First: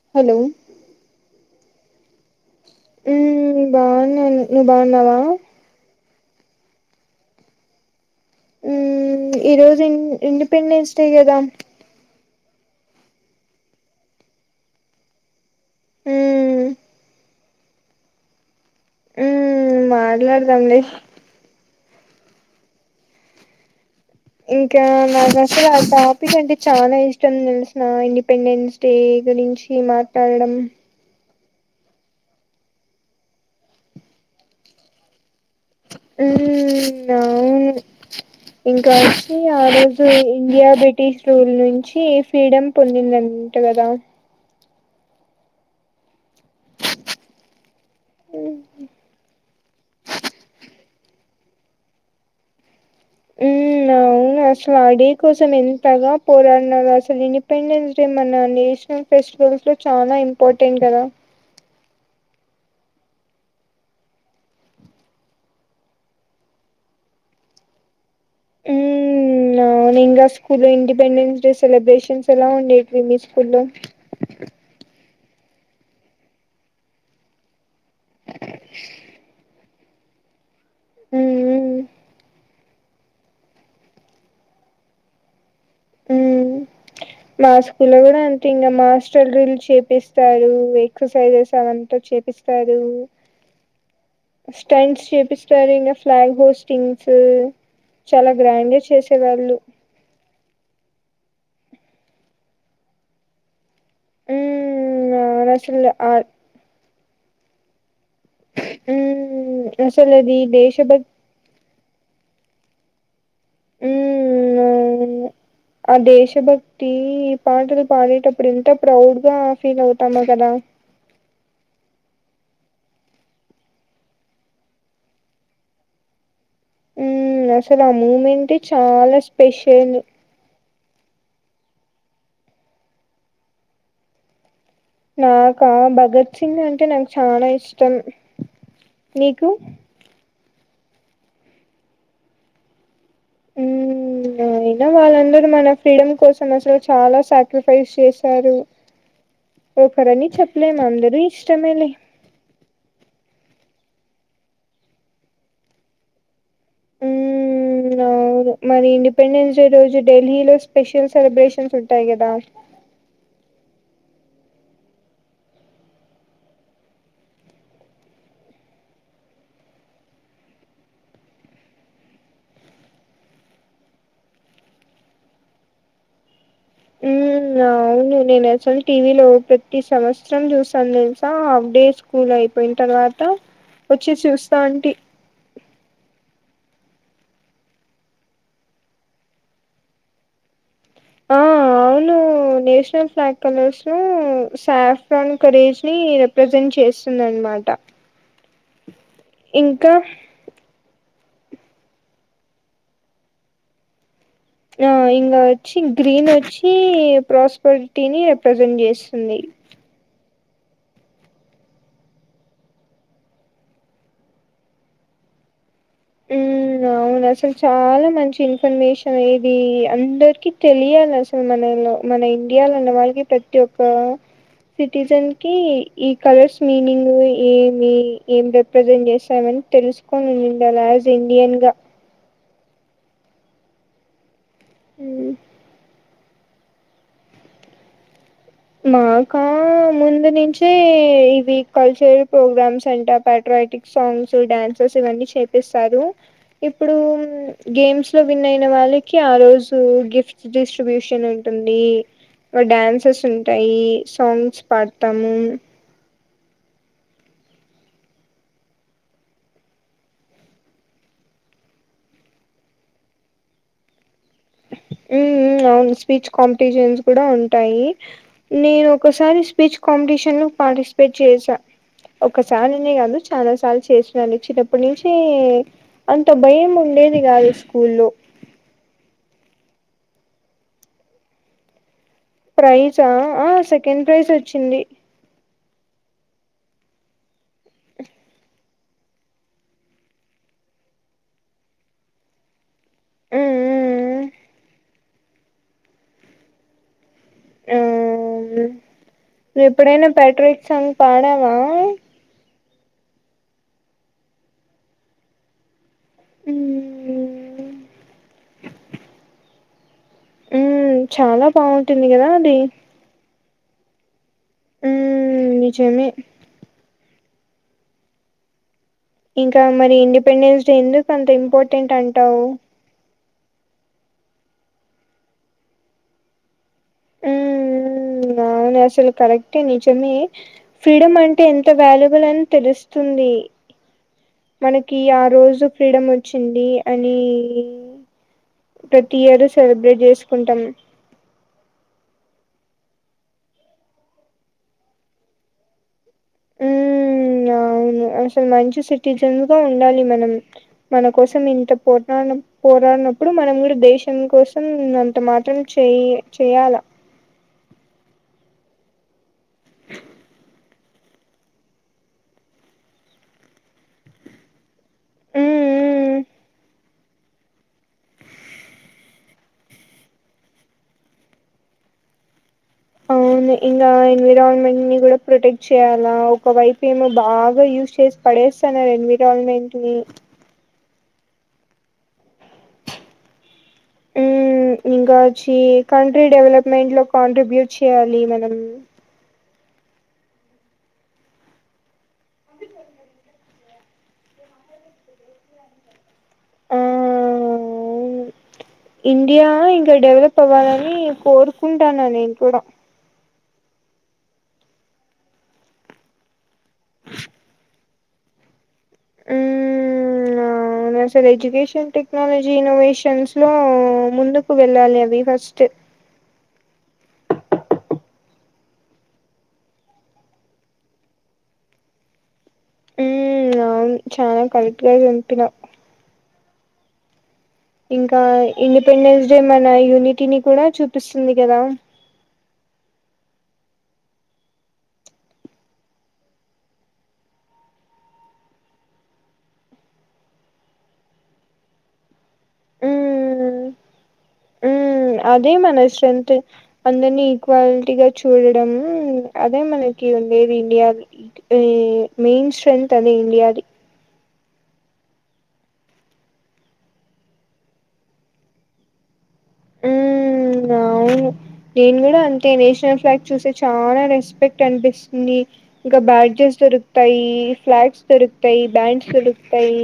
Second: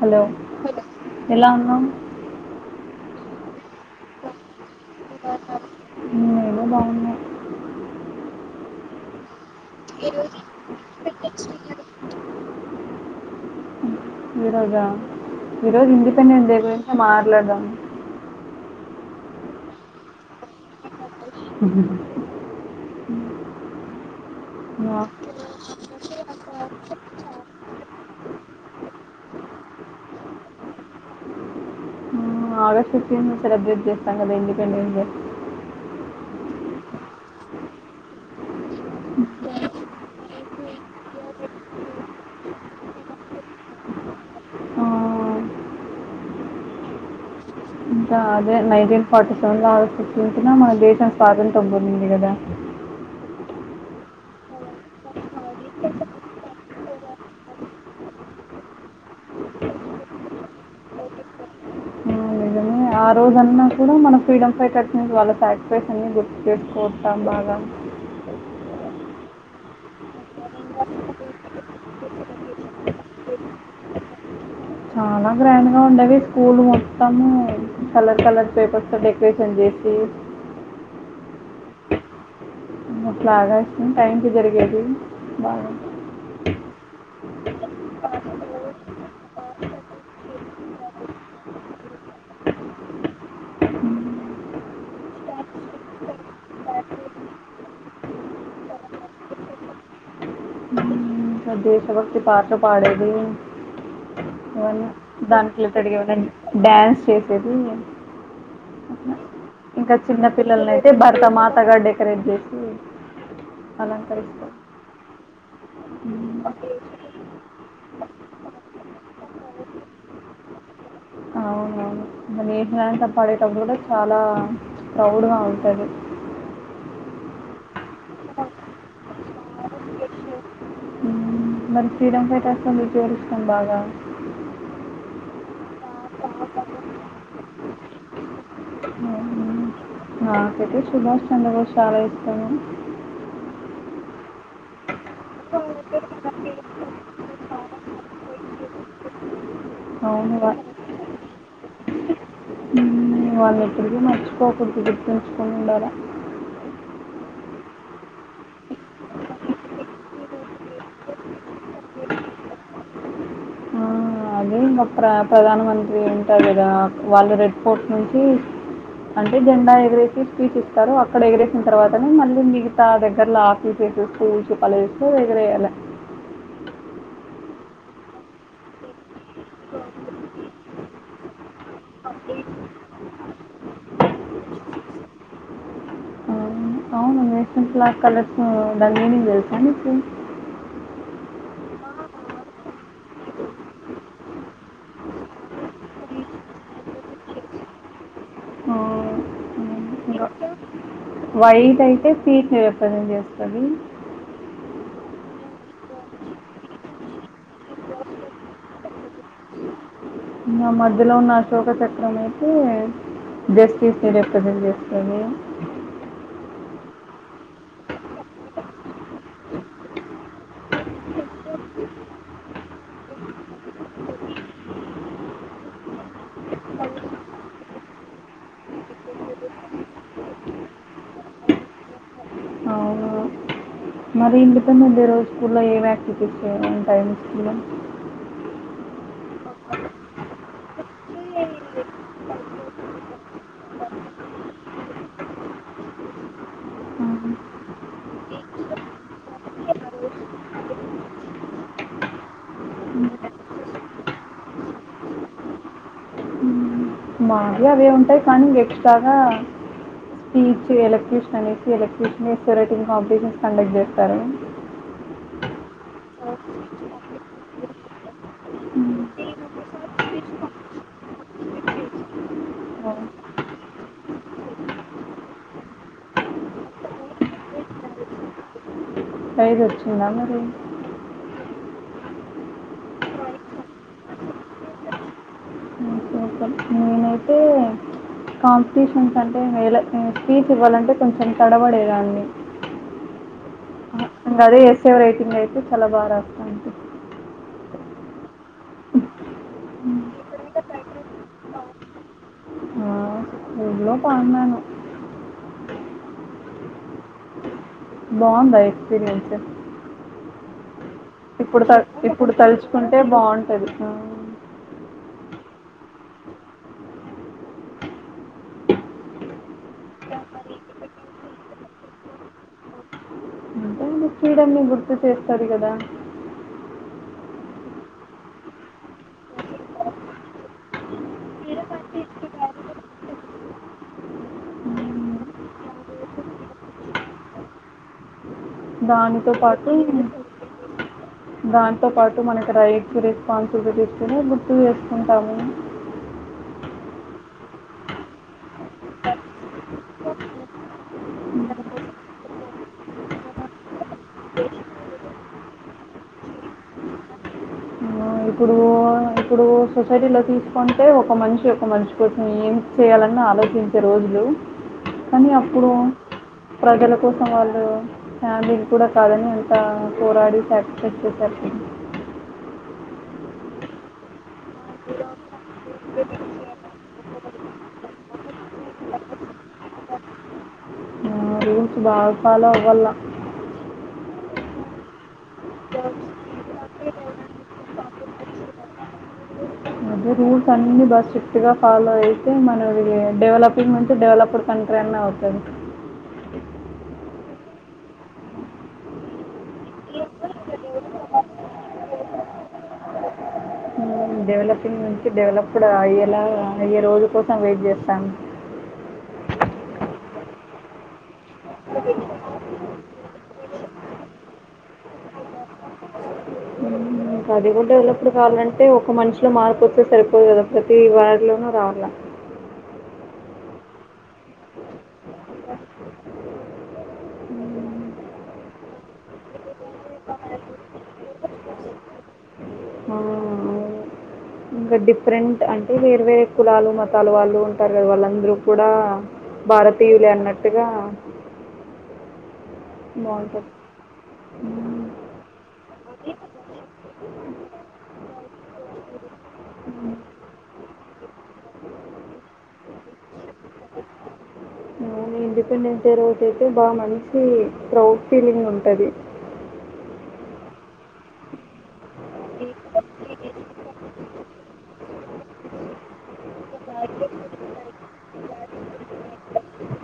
Hello! ఎలా ఉన్నావు? హ్మ్, బాన్నాను నువ్వు బాన్నావా? హ్మ్ ఏదో బాగున్నా. ఈ రోజు ఇండిపెండెన్స్ డే కదా? ఈ రోజా ఈ రోజు ఇండిపెండెంట్ డే మ్మ్ గురించే మాట్లాడదాం. హ్మ్, మాట్లాడదాం లే హు హు ఇంకా నాకు అసలు ఆ టాపిక్ అంటే చాలా ఇష్టం తెలిసినా ఇండిపెండెన్స్ డే గురించి మాట్లాడడం. మ్, ఆగష్టు ఫిఫ్టీన్త్ న సెలబ్రేట్ చేస్తాం కదా ఇండిపెండెన్స్ డే మ్, అవును. ఇంకా వచ్చి ఆ రోజు ఇండియా బ్రిటిష్ రూల్ నుంచి ఫ్రీడమ్ పొందింది. అంట కదా ఆ, ఇంకా అదే నైన్టీన్ ఫార్టీ సెవెన్ లో ఆగస్టు ఫిఫ్టీన్త్ న మన దేశం పాదం తో పొందింది కదా మ్, అవు అసలు ఆ డే కోసం ఎంతగా పోరాడినారు. అసలు ఇండిపెండెన్స్ డే మన నేషనల్ ఫెస్టి వల్ చాలా ఇంపార్టెంట్ కదా ఆ, నిజమే ఆ రోజన్నా కూడా మనం ఫ్రీడమ్ ఫైటర్స్ ని, వాళ్ళ సాక్రిఫైస్ని అన్నీ గుర్తు చేసుకుంటాం బాగా. మ్ అవును ఇంకా స్కూల్ లో ఇండిపెండెన్స్ డే సెలబ్రేషన్స్ ఎలా ఉండేవి మీ స్కూల్ లో [inaudible] చాలా గ్రాండ్ గా ఉండేవి స్కూల్ మొత్తము కలర్ కలర్ పేపర్స్ తో డెకరేషన్ చేసి [inaudible] మ్ హు హూ మా ఫ్లాగ్ హాయిస్టింగ్ టైంకి జరిగేది. బాగా మ్ మా స్కుల కూడా అంత ఇంగ మాస్టర్ డ్రిల్ చేపిస్తారు ఎక్సర్సైజెస్ అవంతా చేపిస్తారు [unintelligible] టైంకి చూపిస్తారు ఇంగా ఫ్లాగ్ హాయిస్టింగ్ సు చాలా గ్రాండ్ గా చేసే వాళ్ళు. దేశ భక్తి పాటలు పాడేది అ ఉమ్ అవును దాట్లో అసలు తడిగ ఆ ఏమన్నా డ్యాన్స్ చేసేది ఉమ్ [unintelligible] ఇంకా చిన్న అసలది పిల్లలని అయితే దేశభక్ భర్త మాత గడ ఎంకరేజ్ చేసి అలంకరిస్తారు ఉమ్ అవును ఆ దేశభక్తి ఈ పాటలు పాడేటప్పుడు ఉంటే ప్రౌడ్ గా ఫీల్ అవుతన్నవ్ కదా అవునవును నేషనల్ యంతం పాడేటప్పుడు కూడా చాలా ప్రౌడ్గా ఉంటది ఉం అసలు ఆ మూమెంట్ చాలా స్పెషల్ మ్మ్. మరి ఫ్రీడమ్ ఫైటర్స్తో మీకేవరిస్టం బాగా నాకా భగత్ సింగ్ అంటే నాకు చాలా ఇష్టం నీకు నాకయితే సుభాష్ చంద్రబోస్ చాలా ఇష్టము ఉమ్ అయినా వాళ్ళందరూ మన ఫ్రీడమ్ కోసం చాలా సాక్రిఫైస్ చేశారు ఓకరని అవును చేప్పలేను వా- అందరు ఇష్టమేలే హ్మ్. వాళ్ళని ఎప్పటికీ మర్చిపోకూడదు గుర్తుంచుకొని ఉండాలా [unintelligible] మరి ఇండిపెండెన్స్ డే రోజు ఢిల్లీలో స్పెషల్ సెలబ్రేషన్స్ ఉంటాయి కదా అ ఇంకా ప్ర ప్రధానమంత్రి ఉంటారు కదా వాళ్ళు రెడ్ ఫోర్ట్ నుంచి అంటే జెండా ఎగరేసి స్పీచ్ ఇస్తారు అక్కడ ఎగిరేసిన తర్వాతనే మళ్ళీ మిగతా దగ్గర్లో ఆఫీస్ కూల్ ప వగర అలా [unintelligible] అవును నేను అసలు టీవీలో ప్రతి సంవత్సరం చూసాను తెలుసా హాఫ్ డేస్ స్కూల్ అయిపోయిన తర్వాత వచ్చి చూస్తా అంటే ఉం నేషనల్ ఫ్లాగ్ కలర్స్ దాని మీనింగ్ తెలుసా నీకు ఆ అవును నేషనల్ ఫ్లాగ్ కలర్స్ ను సాఫ్రాన్ కరేజ్ ని రిప్రజెంట్ చేస్తున్నారు అన్నమాట ఆ! హ్మ్. ఇంకా వైట్ అయితే పీస్ ని రిప్రజెంట్ చేస్తది ఆ ఇంగ వచ్చి గ్రీన్ వచ్చి ప్రాస్పరిటీని రి ప్ర్రజెంట్ చేస్తుంది ఇంగ మధ్యలో ఉన్న అశోక చక్రం అయితే వస్తి మీ రే కది వస్ అ [unintelligible] ఉమ్ అవును అసలు చాలా మంచి ఇన్ఫర్మేషన్ ఇది అందరికి తెలియాలి అసలు మనలో మన ఇండియాలో ఉన్న వాళ్ళకి ప్రతి ఒక్క సిటిజన్ కి ఈ కలర్స్ మీనింగ్ ఏమి ఏం రిప్రజెంట్ చేస్తా తెలుసుకొనిండాల యాజ్ ఇండియన్ గా అవును. మరి ఇండిపెండెంట్ ఏ రోజు స్కూల్లో ఏం యాక్టివిటీస్ యంటాయి మీ స్కూల్లో మాకా ముందు నుంచి ఈవి కల్చరల్ ప్రోగ్రామ్స్ అంట పట్రాయాటిక్ సాంగ్స్ డ్యాన్సెస్ ఇవన్నీ చేపిస్తారు ఇప్పుడు హ్మ్. గేమ్స్ లో విన్ అయిన వాళ్ళకి ఆ రోజు గిఫ్ట్స్ డిస్ట్రిబ్యూషన్ ఉంటుంది డ్యాన్సెస్ ఉంటాయి సాంగ్స్ పాడతాము హ్మ్. మావి అవే ఉంటాయి కానీ ఇంగ ఎక్స్ట్రాగా స్పీచ్ ఎలక్ట్ర్రిషన్ అనేసి ఎలక్ట్ర్రిషన్ రైటింగ్ కాంపిటీషన్స్ కండక్ట్ చేస్తారు ఉ అవును స్పీచ్ కాంపిటీషన్స్ కూడా ఉంటాయి నేను హ్మ్. ఒకసారి స్పీచ్ కాంపిటీషన్ లో పార్టిసిపేట్ చేసా ఒకసారినే కాదు చాలా సార్లు చేసినను చిన్నప్పటి నుంచి అంత భయం ఉండేది గాదు స్కూల్లో ప్రైజోచ్చిందా మరి ప్రైజా ఆ సెకండ్ ప్రైజ్ వచ్చింది సూపర్ నేనైతే కాంపిటీషన్స్ అంటే ఇంగ ఎలా స్పీచ్ ఇవ్వాలంటే కొంచెం తడబడే దాన్ని ఆ ఇంగ అదే ఎస్ ఐ రైటింగ్ అయితే చాలా బాగా రాస్తా అంతే మ్ నువ్వు ఎప్పుడైనా పాట్రిక్ సాంగ్ పాడావా ఎప్పుడో పాడినాను మ్ బాగుందా ఎక్స్పీరియన్స్ మ్ ఇప్పుడు త ఇప్పుడు తలుచుకుంటే బాగుంటది ఆ ఉమ్ నిజమే ఇంకా మరి ఇండిపెండెన్స్ డే ఎందుకు అంత ఇంపార్టెంట్ అంటావు ఫ్రీడమ్ నీ గుర్తు చేస్తది కదా మ్ అవును అసలు కరెక్టే నిజమే ఫ్రీడమ్ అంటే ఎంత వాల్యుబుల్ అని తెలుస్ తుంది మనకి ఆ రోజు ఫ్రీడమ్ వచ్చింది అనీ దాంతో పాటు దాంతో పాట్ మనకి రైట్స్ రెస్పాన్సిబులిటీస్ కూడా గుర్తు చేసుకుంటాము ఉమ్ అవును అసలు మంచి సిటిజన్ గా ఉండాలి మనం మన కోసం ఇంత పోట్లాడినం పోరాడినప్ ప్పుడు మనం కూడా దేశం కోసం అంత మాత్రం చే చేయాల అ ఇప్పుడు ఇప్పుడు సొసైటీ లో తీసుకుంటే ఒక మనిషి ఒక మనిషి కోసం ఏం చేయాలన్నా ఆలోచించే రోజులు కానీ ఉమ్ అప్పుడు ఉమ్ ప్రజల కోసం వాళ్ళు ఫ్యామిలీ కూడా కాదని ఎంత పోరాడి సాక్రిఫైస్ చేశారు ఇంగా ఎన్విరాన్మెంట్ ని కూడా ప్రొటెక్ట్ చేయాలా ఒక వైపు ఏమో బాగా యూస్ చేసి ప డేస్తన్నారు ఎన్విరాల్మెంట్ ని కొంచ బాగా ఫాలో అవ్వాల ఉమ్ ఇంకా వచ్చి కంట్రీ డెవలప్మెంట్ లో కాంట్రిబ్యూట్ చేయాలి మనం అదే రూల్స్ అన్ని బాగా స్ట్రిక్ట్ గా ఫాలో అయితే మనం డెవలప్ నుంచి డవలప్డ్ కంట్రీ అన్న అవుతది ఉమ్ ఇండియా ఇంకా డెవలప్ అవ్వాలని కోరుకుంటాన్న నేను కూడా డెవలపింగ్ నుంచి డెవలప్డ్ అయ్యేలా అయ్యే రోజు కోసం వెయిట్ చేస్తాను నా అసలు ఎడ్యుకేషన్ టెక్నాలజీ ఇన్నోవేషన్స్ లో ముందుకు వెళ్ళాలి అవి ఫస్ట్ ఇంకా అది కూడా డెవలప్డ్ కావాలంటే ఒక మనిషిలో మార్పు వస్తే సరిపోదు కదా ప్రతి వారిలోనూ రావాల. ఊ అవును చానా కరెక్ట్గా చెప్పినవ్ ఇంకా ఇండిపెండెన్స్ డే మన యూనిటీని కూడా చూపిస్తుంది కదా మా ఇంకా డిఫరెంట్ అంటే వేర్ వేరే కులాలు మతాలు వాళ్ళు ఉంటారు కదా వాళ్ళందరూ కూడా భారతీయులే అన్నట్టుగా బాగుంటది ఊ ఉమ్ అదే మన స్ట్రెంగ్త్ అందరినీ ఈక్వాలిటీగా చూడడం ఊ అదే మన ఓకే ఉండేది ఇండియాది ఈ మెయిన్ స్ట్రెంగ్త్ అదే ఇండియాది ఇండిపెండెన్స్ డే రోజు అయితే బా మంచి ప్రౌడ్ ఫీలింగ్ ఉంటది. ఇంగ అవును నేను కూడా అంతే నేషనల్ ఫ్లాగ్ చూసే చానా రెస్పెక్ట్ అనిపిస్తుంది ఇంకా బ్యార్జెస్ దొరుకుతాయి ఫ్లాగ్స్ దొరుకుతాయి బ్యాండ్స్ దొరుకుతాయి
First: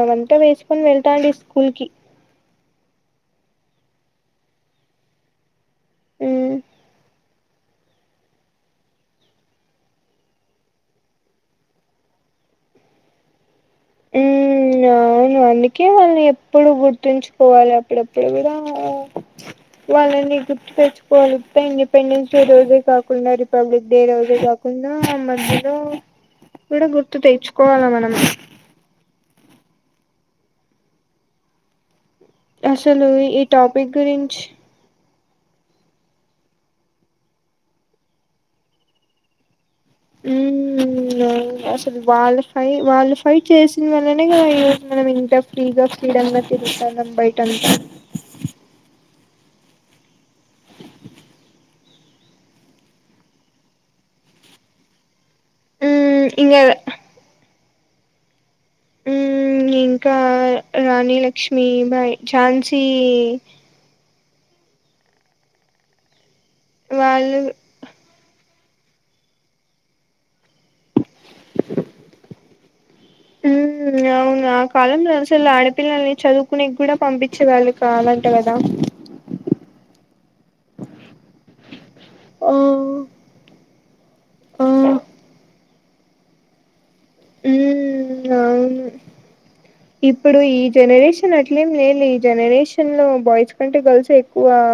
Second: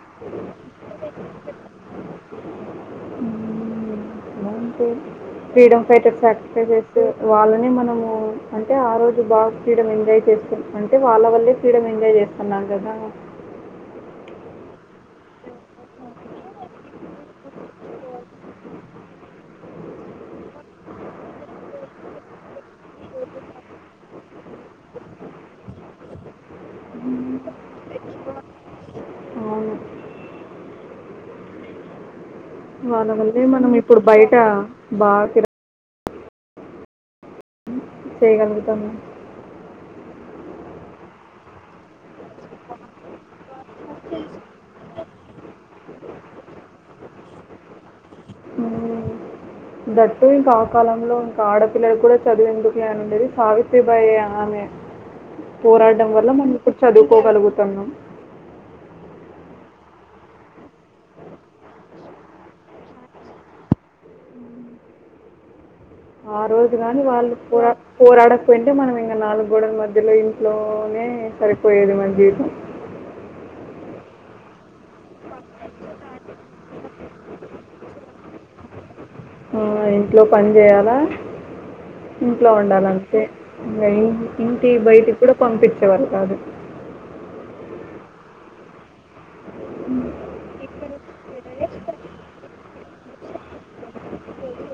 అవంతా వేసుకొని వెళ్ ఉంటాడి స్కూల్ కి హ్మ్. అంటే ఫ్రీడమ్ ఫైటర్ ఉమ్ సాక్రిఫైస్ చేస్తె వాళ్ళని మనము అంటే ఆ రోజు బాగా ఫ్రీడమ్ ఎంజాయ్ చేస్తాం అంటే వాళ్ళ వల్లే ఫ్రీడ ఎంజాయ్ చేస్తున్నాం కదా అవునవును నికే వాళ్ళని ఎప్పుడు గుర్తుంచుకోవాలి అప్పుడెప్పుడు కూడా వాళ్ళని గుర్త్ తెచ్చుకోవాలి పెండిపెండెన్స్ డే రోజే కాకుండా రిపబ్లిక్ డే రోజే కాకుండా మబ్బు రో కూడా గుర్తు తెచ్చుకోవాల మనం అవును. అసలు వాళ్ళ ఈ వళ్లే మనం టాపిక్ ఇప్పుడు బయట గురించి బాగా తిర చేయగలగుతనం ఊ ఆ అసలు వాళ్ళ ఫై వాళ్ళు ఫైట్ చేసిన వల్లనే మనం ఈ రోజు మనం ఇంత ఫ్రీగా ఫ్రీడం గా తిరుగుతనం బయిట అంత ఊ దట్టు ఇంకా ఆ కాలంలో ఇంకా ఆడపిల్లలు కూడా చదివే ఎందుకులే అని ఉండేది సావిత్రిబాయి ఆమె పోరాడం ఉమ్ వల్ల మనం ఇంగా ఇప్పుడు చదువుకోగలుగుతున్నాం ఊ ఇంకా రాణి లక్ష్మి బాయ్ ఝాన్సీ ఆ రోజు గాని వాళ్ళు పోర పోరాడక్ కుంటే మనం ఇంకా నాలుగు గోడల మధ్యల ఇంట్లోనే సరిపోయేది మన జీవితం అ ఊ అవును ఆ కాలంలో అసలు ఆడపిల్లల్ని చదువుకునే కూడా పంపించేవాళ్ళు కాదంట కదా ఆ ఇంట్లో పని చేయాలా ఇంట్లో ఆ వండాలంతే ఇంకా ఏం ఆ ఇంటి ఉమ్ బయటికి కూడా పంపించేవాళ్ళు కాదు ఊ ఆవును ఇప్పుడు ఈ జనరేషన్ అట్లేం లేదు ఈ జనరేషన్ లో బాయ్స్ కంటే గర్ల్స్ ఎక్కువ అ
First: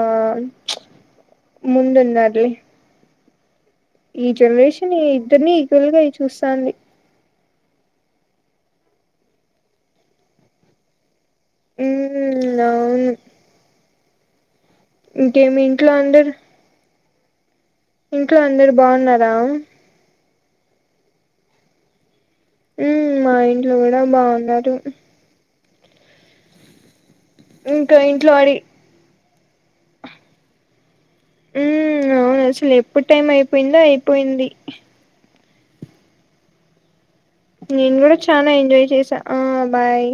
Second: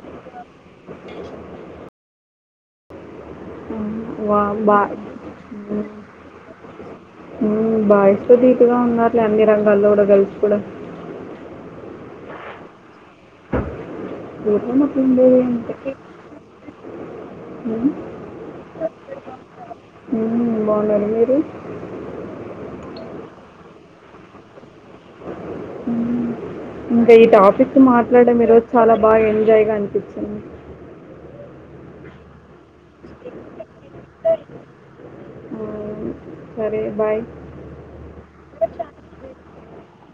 ప్చ్ ముందున్నారులే ఉమ్, ఈ వా- బా జనరేషన్ ఇద్దరిని ఈక్వల్గా అయి చూస్తాంది హు బాయ్స్ దీటుగా ఉన్నారులే అన్ని రంగాల్లో కూడా గర్ల్స్ కూడా. ఉహు్ అవును తోటమా పిండే ఇంకేమి ఇంట్లో అంతకే అందరు ఇంట్లో అందరు అందరూ బావున్నారా. హుమ్మ్ బావున్నార్ మీరు ఊమ్ మా ఇంట్లో గూడా బావున్నారు. హు్ ఉమ్, ఇంకా ఈ టాపిక్ ఇంకా ఇంట్లో మాట్లాడడం. అడి ఈరోజు చాలా బాగా ఎంజాయ్ గా అనిపించింన్ ఉమ్ అవును అసలు ఎప్పుడు టైం అయిపోయిందో అయిపోయింది. సరే బాయ్. నేను కూడా చాలా ఎంజాయ్ చేసా ఆ బాయ్